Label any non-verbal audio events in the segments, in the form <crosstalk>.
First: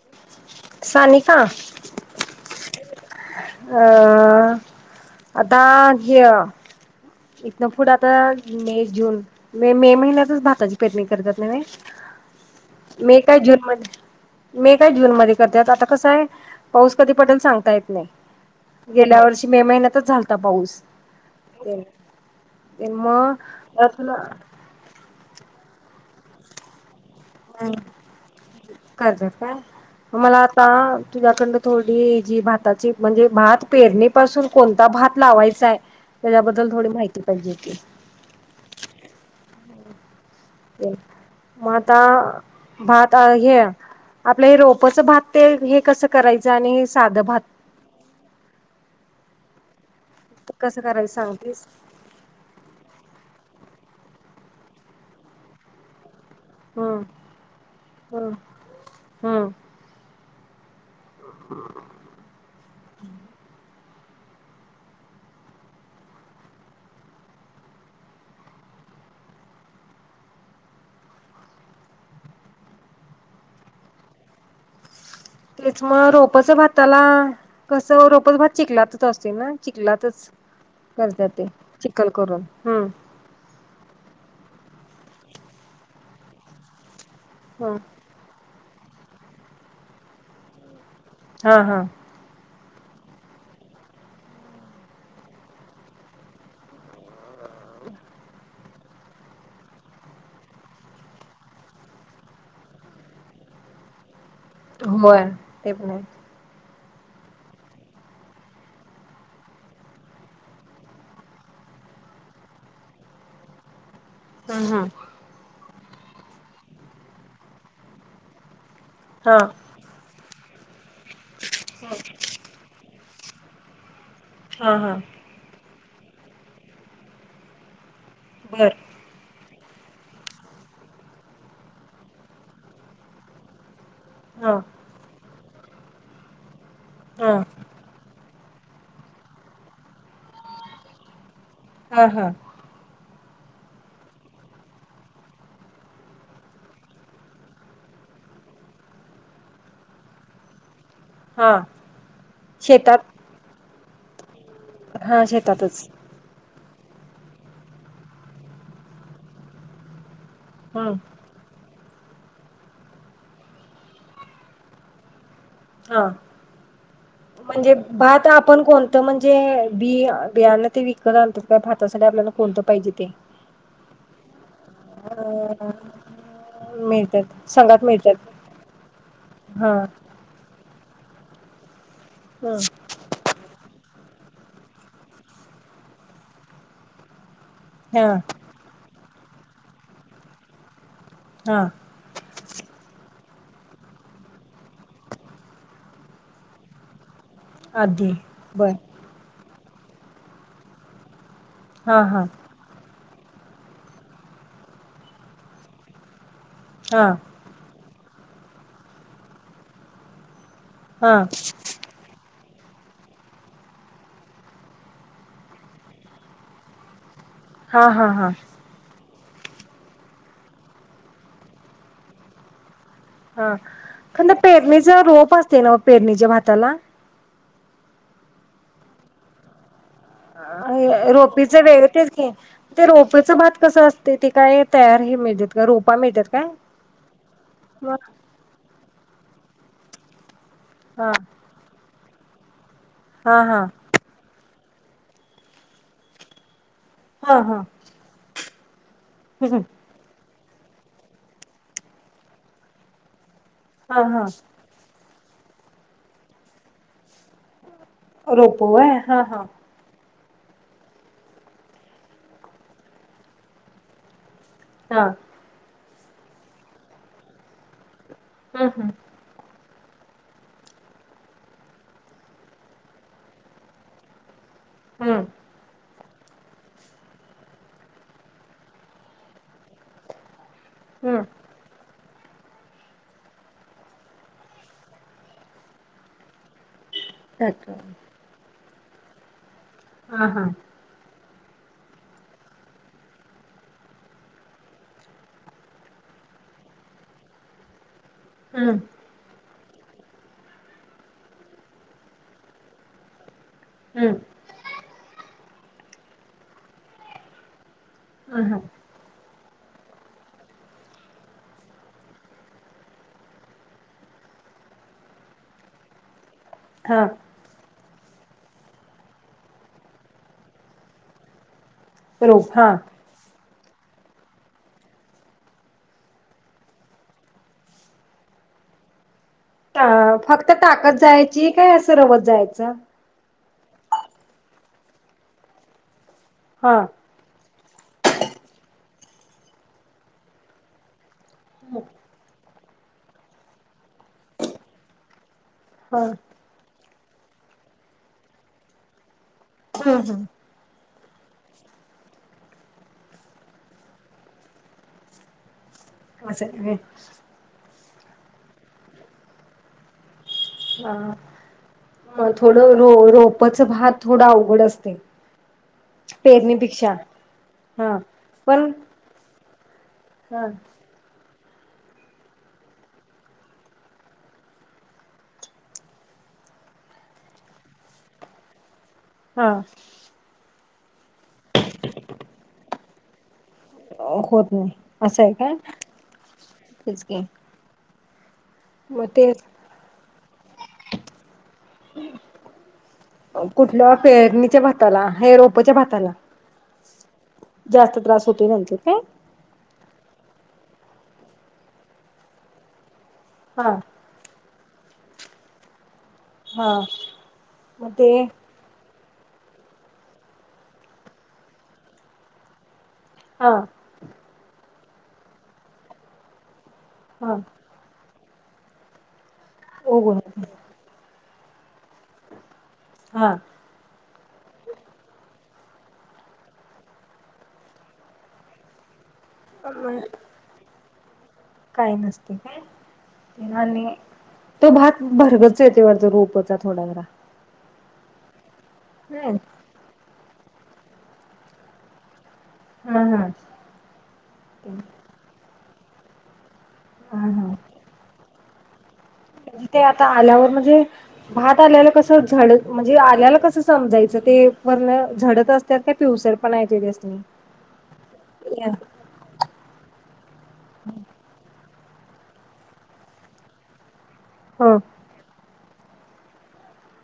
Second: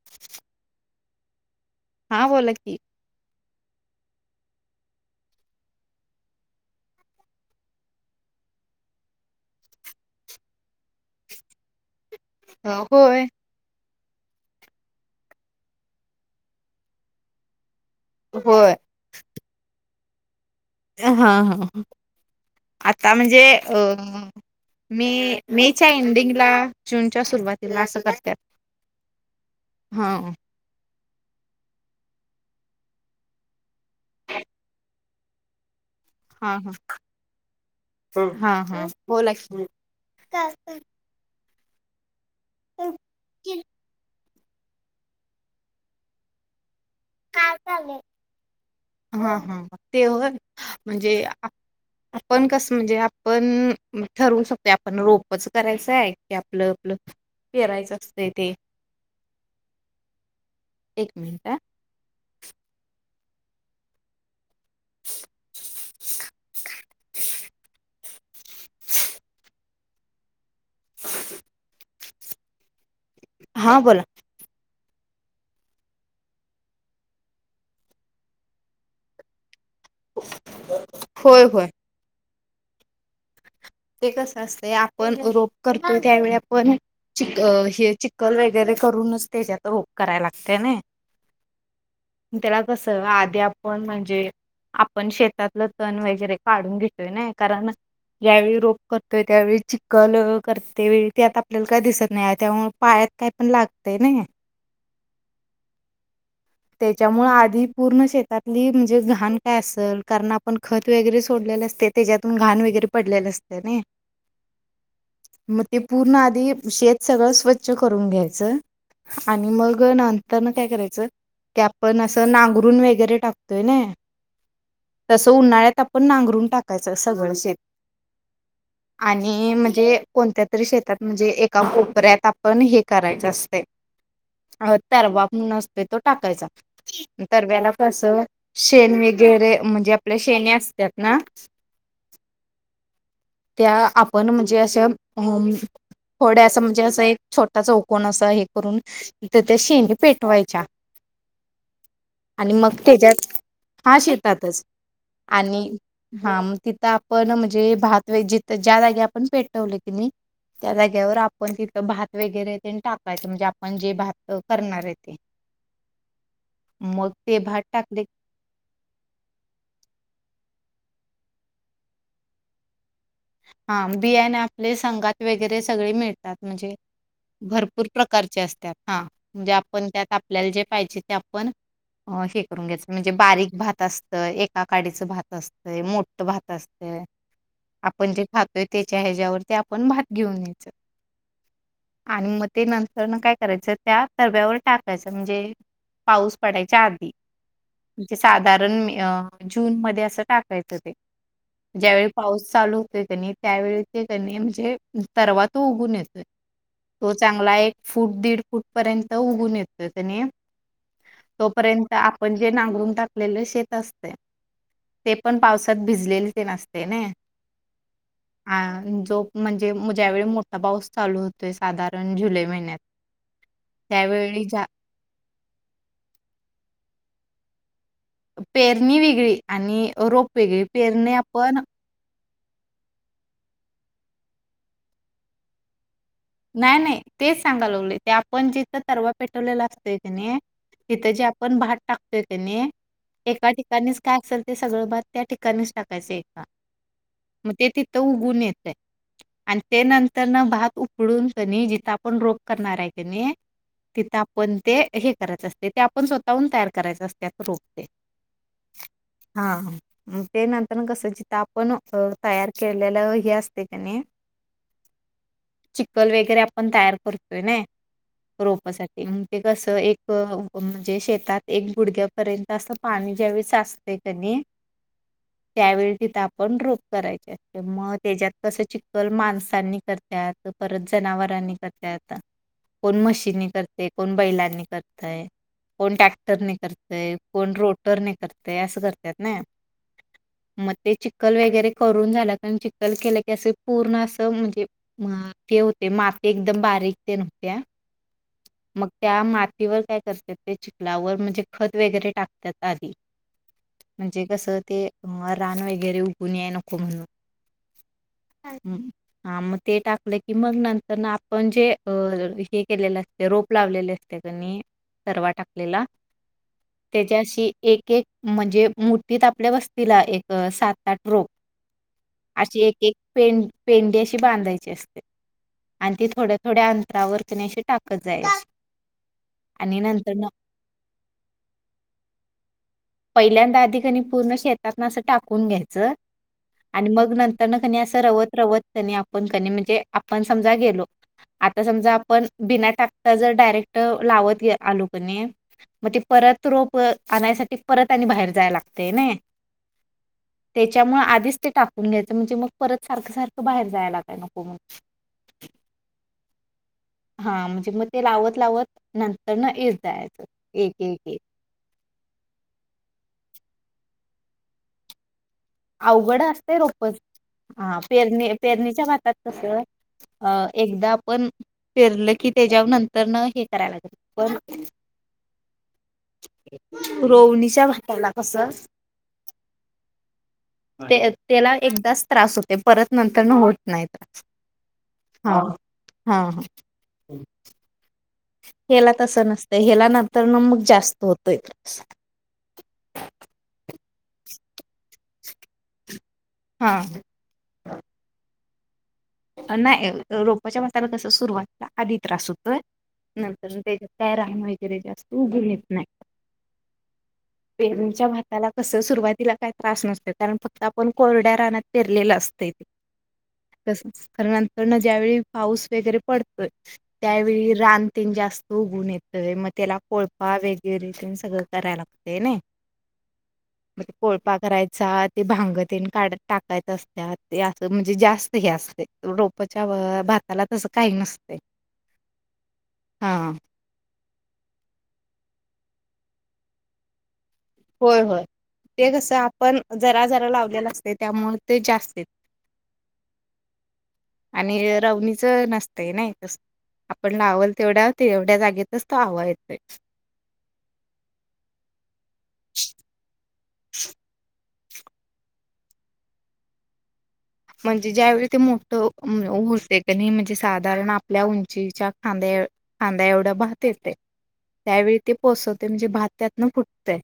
<inaudible> सानिका हा बोला की अ... आता जे इथनं पुढं आता मे, जून मे महिन्यातच भाताची पेरणी करतात ना व्हय? अ, मे होय काय जुन मध्ये मे काय जून मध्ये करतात, आता कसा आहे पाऊस कधी पडेल सांगता येत नाही. होय. गेल्या वर्षी मे महिन्यातच झालता पाऊस हं.. हं.. आता मग म्हणजे तुला मे, मे च्या एंडिंगला जूनच्या सुरुवातीला असं करत्यात, हां आ, तुझ्याकडन थोडी जी भाताची म्हणजे भात पेरणी पासून कोणता भात लावाय काय त्येज्या हा बद्दल हा. थोडी माहिती पाहिजे होती. हा हा बोला की म, आता भात आ ह्य आपलं हे रोपच भात ते, हे कसं करायचं आणि हे साधं भात? हा हा ते होय कसं करायचं म्हणजे सांगतेस पण कसं म्हणजे आपण ठरवू शकतोय आपण रोपच करायचं हाय. की आपलं, आपलं हम्म पेरायचं असतंय ते हम्म एक मिनटं हा <inaudible> <inaudible> <inaudible> हां बोला तेचं म रोपच भाताला, कसं रोपच भात चिखलातच असते ना. चिखलातच करतात होय ते होय. चिखल करून, हम्मं ते कस असतय, आपण रोप करतो त्यावेळी आपण चिख. अ, हम्म चिख चिखल वगैरे करूनच तेज्यात रोप करायला लागतय नय हां, हां त्याला कसं आधी आपण म्हणजे आपण शेतातलं तण वगैरे काढून घेतोय नय कारण ज्यावेळी रोप करतोय त्यावेळी चिखल करते वेळी त्यात आपल्याला काय दिसत नाही हाय, त्यामुळे पायात काय पण लागतय नयी होय ते पण <unintelligible> त्येच्यामुळं आधी पूर्ण शेतातली म्हणजे घाण काय असल कारण आपण खत वगैरे सोडलेले असतय त्येज्यातून घाण वगैरे पडलेलं असतंय नयी हं. हा मग ते पूर्ण आधी शेत सगळं स्वच्छ करून घ्यायचं हा आणि मग नंतरन काय करायचं, ते आपण असं नांगरून वगैरे टाकतोय नय हां, हां तसं उन्हाळ्यात आपण नांगरून टाकायचं सगळं शेत बरं आणि म्हणजे कोणत्या तरी शेतात म्हणजे एका कोपऱ्यात आपण हे करायचं असतय हा तरवाप म्हणून असतोय तो टाकायचा, हा तरव्याला कस शेण वगैरे म्हणजे आपल्या शेणी असत्यात ना हं, हां त्या आपण म्हणजे असं हम थोड्या असं म्हणजे असं एक छोटा चौकोन असं हे करून तिथे शेणी पेटवायच्या हां आणि मग त्येज्यात, हा शेतातच हा आणि शेतातच हा मग तिथं आपण म्हणजे भात व जिथ ज्या जागी आपण पेटवलय कीनी त्या हम्म जाग्यावर आपण तिथं भात वगैरे तेन टाकायचं म्हणजे आपण जे भात करणार आहे ते. हा, मग ते भात म्हणजे टाकले भात आपण कोण त म्हणजे बि बियाना ते विकत आणतात का भातासाठी आपल्याला कोणतं पाहिजे ते. हा बियाण आपले संघात वगैरे अ सगळे मिळतात म्हणजे. मिळतात संघात भरपूर मिळतात प्रकारचे असतात हा म्हणजे हा आपण त्यात आपल्याला जे पाहिजे ते आपण हे हम्म करून घ्यायच. म्हणजे बारीक भात असतं एकाकाडीचं भात असतंय मोठं भात असतंय. हा आपण जे खातोय त्याच्या ह्याच्यावरती आपण भात घेऊन यायचं. हा. आणि म ते नंतर न काय करायचं त्या तव्यावर टाकायचं म्हणजे. पाऊस पडायच्या आधी. आधी म्हणजे बर साधारण जून मध्ये असं टाकायचं ते हा ज्यावेळी हा पाऊस चालू होतय कणी त्यावेळेस ते कणी म्हणजे तरवा तो उगुन येतोय. हा तो चांगला एक फूट दीड फूट पर्यंत उगून येतोय कणी हा तोपर्यंत आपण जे नांगरून टाकलेले शेत असतय ते पण पावसात भिजलेल तेन असतय नई हा हा हा. हो जो म्हणजे ज्यावेळी मोठा पाऊस चालू होतोय साधारण जुलै महिन्यात हा अखंड त्यावेळी ज्या पेरणीच रोप असतय नव पेरणीच्या भाताला पेरणी वेगळी आणि रोप वेगळी. पेरणी रोपीच आपण वेगळ तेच की ते रोपेच भात कसं असतय ते काय तयार हे मिळत्यात का रोपा मिळत्यात नाही नाही तेच सांगा लागलोय ते आपण जिथं तरवा पेटवलेला असतय कणी तिथं जे हा आपण भात टाकतोय कणी एका हा ठिकाणीच काय असल ते सगळं भात त्या ठिकाणीच टाकायचे. हा म हा ते तिथं उगून येतय आणि ते नंतरन भात उ पडून कनी जिथं आपण रोप करणार हाय कणी हा तिथं हा आपण ते हे करायचं असतय ते आपण स्वतःहून तयार करायच असत्यात. रोप ते रोप वय हा हा हू ते नंतरन कस जिथ आपण तयार केलेलं हे असते कणी हा. चिक्कल वेगैरे आपण तयार करतोय नई हम्म हम्म रोपासाठी. ते कस एक म्हणजे शेतात एक गुडघ्यापर्यंत असं पाणी ज्यावेळेस साच ते कणी हम्म. त्यावेळी तिथं आपण रोप करायचे असते म त्याच्यात कसं चिक्कल माणसांनी करत्यात परत हम्म जनावरांनी करत्यात कोण म्हशींनी करतय कोण बैलांनी करतय. कोण टॅक्टरने करतय कोण अच्छा रोटरने करतय असं करत्यात नई हा हा म ते चिक्कल वेगैरे करून झालं कणी चिक्कल केलं की असं पूर्ण असं म्हणजे ते होते माती एकदम बारीक तेन होत्या हम्म मग त्या मातीवर काय करत्यात ते चिखलावर म्हणजे खत वगैरे टाकत्यात आधी. हम्म म्हणजे कसं ते अ रान वगैरे उगून याय नको म्हणून. हा हू हा म ते टाक ले कि मग नंतरन आपण जे अ हे केलेलं असते रोप लावलेले असते कणी. परवा टाकलेला हा त्याज्याशी एक एक म्हणजे मुठीत आपल्या वस्तीला एक सात आठ रोप रोप अशी हा एक एक पें पेंडी अशी बांधायची असते. आणि ती थोड्या थोड्या अंतरावरती नय अशी टाकत जायची. आणि ह नंतरनं फक्त टाकत जायची, काय असं रवत जायचं? पहिल्यांदा आधी क नयी पूर्ण शेतात ना अस टाकून घ्यायचं हा आणि मग नंत त्यांना क नयी असं रवत रवत त्यांनी आपण कनी म्हणजे आपण समजा गेलो आता समजा आपण बिना टाकता जर डायरेक्ट लावत गे आलो कणी मग ते हा परत रोप आणायसाठी परत आणि बाहेर जाया लागतय नय. हम्म हम्म त्याच्यामुळ आधीच ते टाकून घ्यायचं, म्हणजे मग परत सारखं सारखं बाहेर जायाला लागाय नको म्हणून. अस, अ हा म्हणजे मग ते लावत-लावत नंतर ना येस जायाच. हा मग थोडं रो रोपच भात थोडं अवघड असतय. अवघड असतय रोपच, हा पेरणी पेरणीच्या भातात कस अ हा एकदा आपण, पेरलं की त्याच्या नंतर न हे कराय लागत, पण रोवनीच्या भाताला कस हा ते त्याला, एकदाच त्रास होते परत नंतर न होत नाही त्रास होत नाही, असं आहे हा. काय, हा हा तेच की. हेला मग तसं तेच नसतंय, हेला नंतर ना मग जास्त होतोय. कुठल्या पेरणीच्या भाताला, हे रोपच्या भाताला हा जास्त त्रास होतोय, नंतर काय? नाही रोपच्या भाताला कस सुरुवातीला आधी त्रास होतोय, नंतर हा त्याच्या काय रान वगैरे जास्त उगवून येत नाय, हा मग पेरणीच्या ते भाताला कसं सुरुवातीला काय त्रास नसतोय, कारण फक्त आपण कोरड्या रानात पेरलेलं असतय ते. हा खर नंतर ना ज्यावेळी पाऊस वगैरे पडतोय, हा त्यावेळी रान तेन जास्त उगवून येत तोय मग त्याला उगवून कोळपा वगैरे तेन सगळं कराय लागतय नय. हां म्हणजे कोळपा करायचा ते भांग तेन काढत टाकायच असत्यात, ते असं म्हणजे जास्त हे अस रोपच्या व मग भाताला तस काही नसतय. काही नसतय काय, आणि तो भात भरगच्च येतोय वाटत रोपचा थोडा जरा. होय होय, ते कसं हम्म आपण जरा जरा लावलेलं असतय त्यामुळे ते जास्त येतय. हा हा आणि रवनीच नसतंय नाय तस, आपण हा लावल हा तेवढा तेवढ्या जागेतच तो हवा येत ते आता आल्यावर म्हणजे भात आल्याला कस ते झाड, म्हणजे आल्याला कसं समजायचं ते? वरन झडत असत्यात काय, पिवसर पणा येतंय त्यास्नी. म्हणजे ज्यावेळी ते मोठ हुतंय कनी म्हणजे साधारण आपल्या उंचीच्या खांद्या एव खांद्या एवढा भात येतय, हा त्यावेळी ते पोसवते म्हणजे भात त्यातन फुटतय.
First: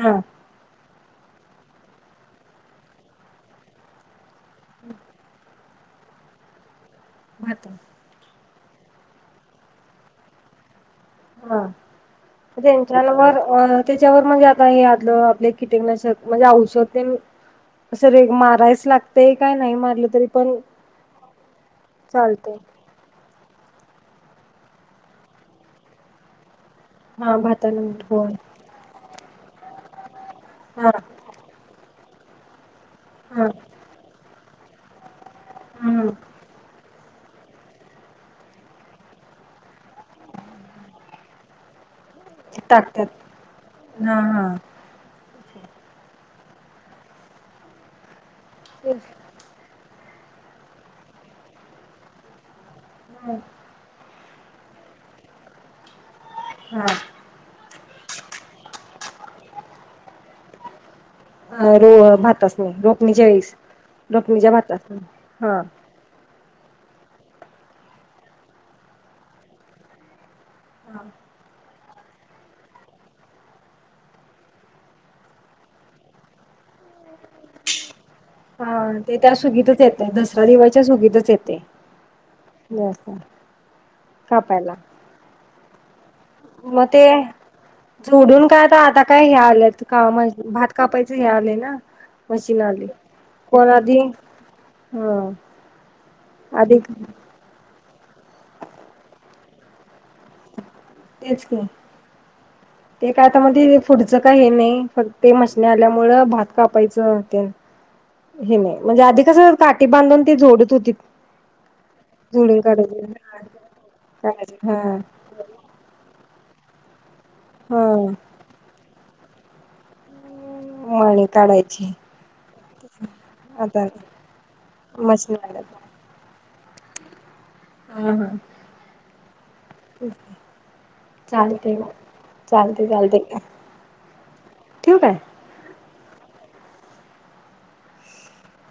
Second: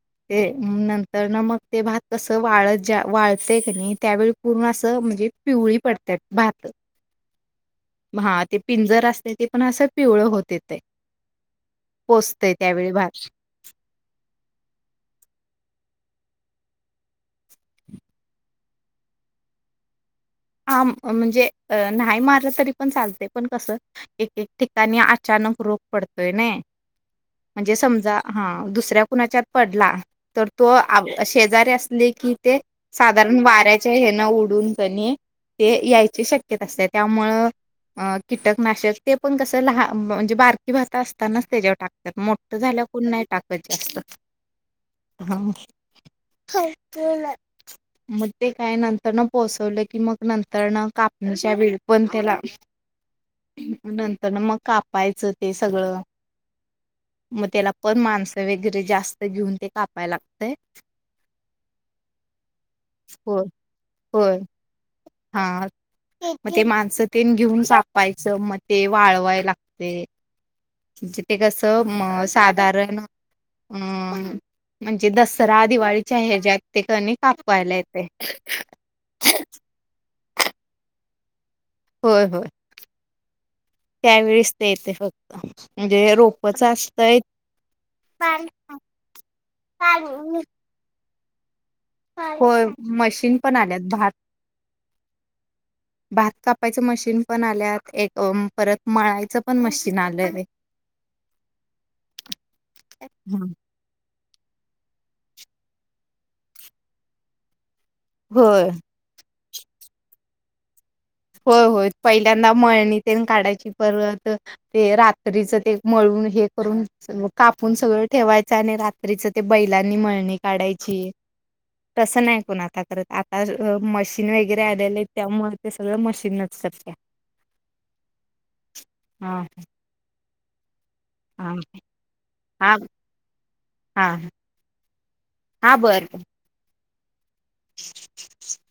हा ते नंतर न मग ते भात कस वाळत ज्या वाळतय क नयी त्यावेळी पूर्ण असं म्हणजे पिवळी पडत्यात भातं. भात मग हां ते पिंजर असतंय ते पण असं पिवळ होते येतंय. हां म्हणजे <unintelligible> भात वर अ त्याच्यावर म्हणजे आता हे आदलं आपले किटकनाशक म्हणजे औषध तेन अस रेग मारायलाच लागतंय काय नाही मारलं तरी पण आम म्हणजे अ नाही मारलं चालतय तरी पण चालतंय पण कसं एक एक ठिकाणी अचानक रोग पडतोय नाही हा म्हणजे भाताला समजा होय हां दुसऱ्या कुणाच्यात पडला तर तो हा शेजारी असले की ते साधारण हा वाऱ्या च्या हेन उडून की नाही ते हम्म यायची शक्यता असत्या त्यामुळं अ कीटकनाशक ते पण कसं लहान म्हणजे बारकी भात असतानाच त्याच्यावर टाक तात मोठ झाल्यावर टाकत्यात कोण नाही टाकत जास्त. हा हां मग ते काय नंतरन हा पोसवलं की मग नंतर न कापणीच्या वेळ पण त्याला नाही नंतर न मग कापायचं ते सगळं हां. मग त्याला पण माणसं वगैरे जास्त घेऊन ते कापाय लागतंय. अ रो भातासनी नाही रोखणीच्या वेळीस रोखणीच्या भातासनी हा हां मग ते माणसं तेन घेऊन सापायचं मग ते वाळवाय लागतंय. म्हणजे ते कसं म साधारण अं म्हणजे दसरा दिवाळीच्या हेच्यात ते की नाही कापायला येतंय. हां ते त्या सुगीतच येतंय दसरा दिवसच्या सुगीतच येतंय. होय होय त्यावेेळीस ते कापायला येतंय फक्त म्हणजे रोप मग ते झोडून काय आता आता काय हे आल्यात का म भात कापायचं हे आलंय ना. मशीन होय आलंय मशीन पण आल्यात आधी! भात हम्म भात कापायचं मशीन पण आल्यात एक परत मळायचं पण मशीन आलंय. तेच की. ते काय आता मग ते पुढचं काय हे नाही फक्त ते मशनी आल्यामुळं भात कापायचं तेन हे होय नाही, म्हणजे आधी कसं काठी बांधून ती झोडत होतीत. होय होय पहिल्यांदा मळणी तेन काढायची परत काढायची हा ते रा त्रीच ते एक मळून हे करून कापून हा सगळं ठेवाय चं आणि रात्रीच ते बैलांनी मळणी काढायची. मळणी काढायची तसं नाही कोण आता करत आता मशीन वगैरे आलेले आहेत मशीन त्यामुळे ते आल्यात सग गळं मशीनच करत्या. हां हां. हां. ठीक आहे चालतंय मग हा चालतंय, चालतंय. ठेऊ काय? हां बरं बरं. <inaudible>